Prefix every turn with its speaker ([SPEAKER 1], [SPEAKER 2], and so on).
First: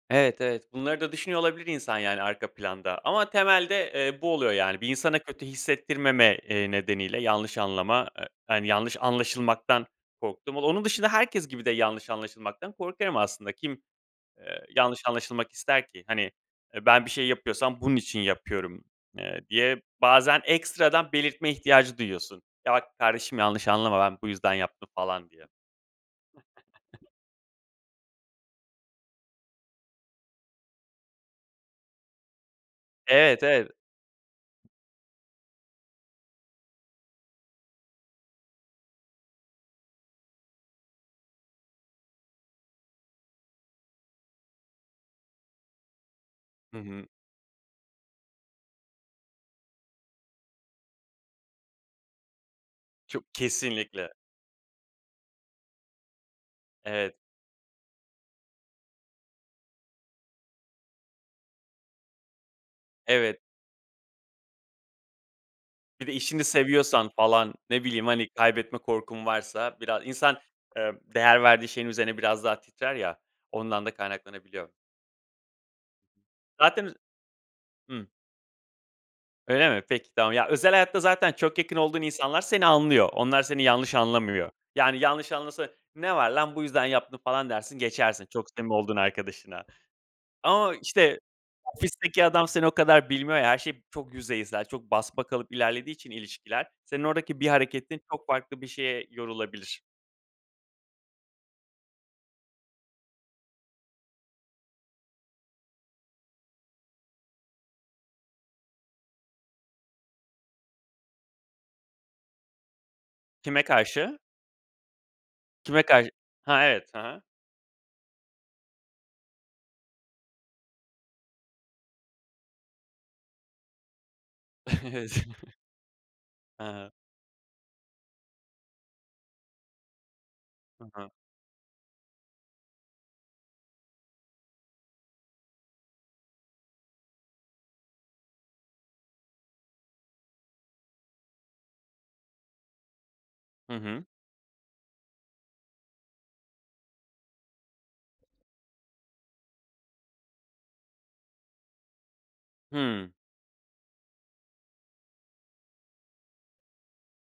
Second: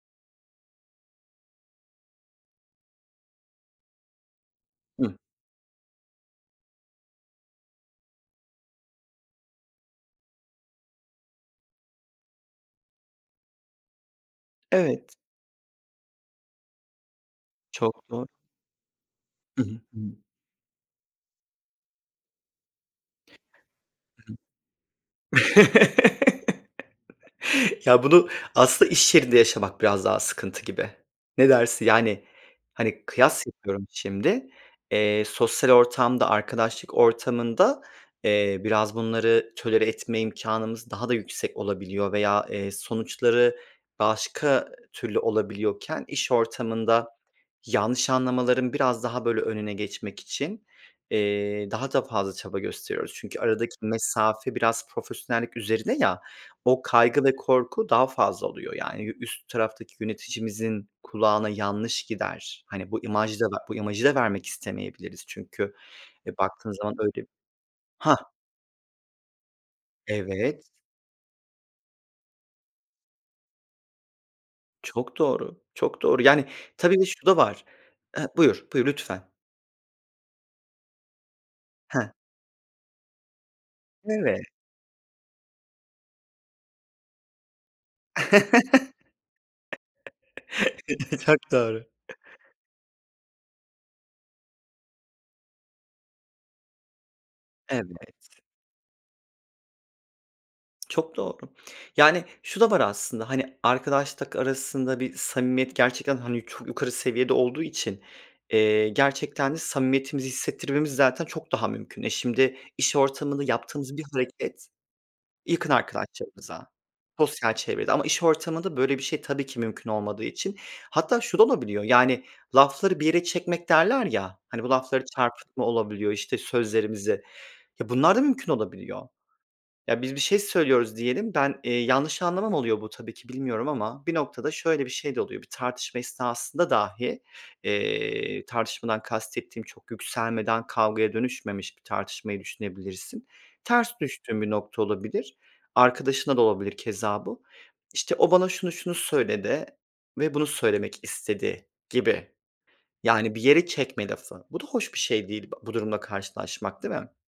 [SPEAKER 1] Evet, evet. Bunları da düşünüyor olabilir insan yani, arka planda ama temelde, eee, bu oluyor yani. Bir
[SPEAKER 2] Hıh.
[SPEAKER 1] insana kötü hissettirmeme, eee, nedeniyle; yanlış anlama, eee, hani, yanlış anlaşılmaktan korktum. O onun dışında herkes gibi de yanlış anlaşılmaktan korkarım aslında. Kim, eee, yanlış
[SPEAKER 2] Evet.
[SPEAKER 1] anlaşılmak ister ki? Hani, eee, "Ben bir şey yapıyorsam, bunun
[SPEAKER 2] Çok
[SPEAKER 1] için
[SPEAKER 2] zor.
[SPEAKER 1] yapıyorum." eee,
[SPEAKER 2] Hı
[SPEAKER 1] diye
[SPEAKER 2] hı. Hımm.
[SPEAKER 1] bazen ekstradan belirtme ihtiyacı duyuyorsun. "Ya, bak, kardeşim, yanlış anlama ben bu
[SPEAKER 2] Hı
[SPEAKER 1] yüzden yaptım." falan diye.
[SPEAKER 2] hı. Ya, bunu aslında iş yerinde yaşamak biraz daha sıkıntı gibi. Ne dersin? Yani, hani,
[SPEAKER 1] Evet,
[SPEAKER 2] kıyas
[SPEAKER 1] ev
[SPEAKER 2] yapıyorum şimdi. Eee, sosyal ortamda, arkadaşlık ortamında eee, biraz bunları tolere etme imkânımız daha da yüksek olabiliyor veya, eee, sonuçları başka türlü olabiliyorken, iş
[SPEAKER 1] Hı hı.
[SPEAKER 2] ortamında yanlış anlamaların biraz daha böyle önüne geçmek için, eee, daha da fazla çaba gösteriyoruz.
[SPEAKER 1] Çok
[SPEAKER 2] Çünkü aradaki
[SPEAKER 1] Kesinlikle.
[SPEAKER 2] mesafe biraz profesyonellik üzerine ya, o
[SPEAKER 1] Evet.
[SPEAKER 2] kaygı ve korku daha fazla oluyor. Yani, yü üst taraftaki yöneticimizin kulağına yanlış gider. Hani, bu
[SPEAKER 1] Evet.
[SPEAKER 2] imajda bu imajı da vermek istemeyebiliriz. Çünkü,
[SPEAKER 1] Bir de
[SPEAKER 2] eee,
[SPEAKER 1] işini
[SPEAKER 2] baktığın zaman
[SPEAKER 1] seviyorsan,
[SPEAKER 2] öyle.
[SPEAKER 1] falan ne bileyim,
[SPEAKER 2] Hah.
[SPEAKER 1] hani, kaybetme korkun varsa bira İnsan,
[SPEAKER 2] Evet.
[SPEAKER 1] ııı, değer verdiği şeyin üzerine biraz daha titrer ya, ondan da kaynaklanabiliyor.
[SPEAKER 2] Çok doğru. Çok doğru. Yani,
[SPEAKER 1] Zaten üz
[SPEAKER 2] tabii bir de şu da var.
[SPEAKER 1] Hımm.
[SPEAKER 2] Eee, buyur, buyur, lütfen.
[SPEAKER 1] Öyle mi? Peki tamam. Ya, özel hayatta zaten çok yakın
[SPEAKER 2] He.
[SPEAKER 1] olduğun insanlar seni anlıyor. Onlar seni yanlış anlamıyor.
[SPEAKER 2] Eve
[SPEAKER 1] Yani, yanlış anlasa; "Ne var lan, bu yüzden yaptım." falan dersin geçersin, çok samimi olduğun arkadaşına. Ama işte,
[SPEAKER 2] Çok doğru.
[SPEAKER 1] ofisteki adam seni o kadar bilmiyor ya her şey çok yüzeysel; çok basmakalıp ilerlediği için ilişkiler. Senin oradaki bir hareketin, çok
[SPEAKER 2] Evet.
[SPEAKER 1] farklı bir şeye yorulabilir.
[SPEAKER 2] Çok doğru. Yani, şu da var aslında. Hani, arkadaşlık arasında bir samimiyet, gerçekten hani, çok yukarı seviyede olduğu için, eee, gerçekten de samimiyetimizi hissettirmemiz zaten çok daha mümkün. E, şimdi iş ortamında
[SPEAKER 1] Kime
[SPEAKER 2] yaptığımız bir
[SPEAKER 1] karşı?
[SPEAKER 2] hareket, yakın
[SPEAKER 1] Kime kar Ha,
[SPEAKER 2] arkadaşlarımıza,
[SPEAKER 1] evet. Ha ha.
[SPEAKER 2] sosyal çevrede... Ama iş ortamında böyle bir şey tabii ki, mümkün olmadığı için, hatta şu da olabiliyor; yani lafları bir yere çekmek derler ya, hani, bu lafları çarpıtma olabiliyor, işte
[SPEAKER 1] [unintelligible] Hı hı.
[SPEAKER 2] sözlerimizi. Ya, bunlar da mümkün olabiliyor. Ya, biz bir şey
[SPEAKER 1] Hı
[SPEAKER 2] söylüyoruz
[SPEAKER 1] hı.
[SPEAKER 2] diyelim, ben, eee; yanlış anlama mı oluyor bu tabii ki, bilmiyorum ama, bir noktada şöyle bir şey de oluyor. Bir tartışma esnasında dahi, eee, tartışmadan kastettiğim çok yükselmeden, kavgaya dönüşmemiş bir tartışmayı düşünebilirsin.
[SPEAKER 1] Hı
[SPEAKER 2] Ters
[SPEAKER 1] hı.
[SPEAKER 2] düştüğün bir nokta olabilir. Arkadaşınla da olabilir keza bu. İşte o, bana şunu şunu söyledi ve bunu söylemek istedi gibi.
[SPEAKER 1] Hıı.
[SPEAKER 2] Yani, bir yere çekme lafı. Bu da hoş bir şey değil, b bu durumla karşılaşmak, değil mi?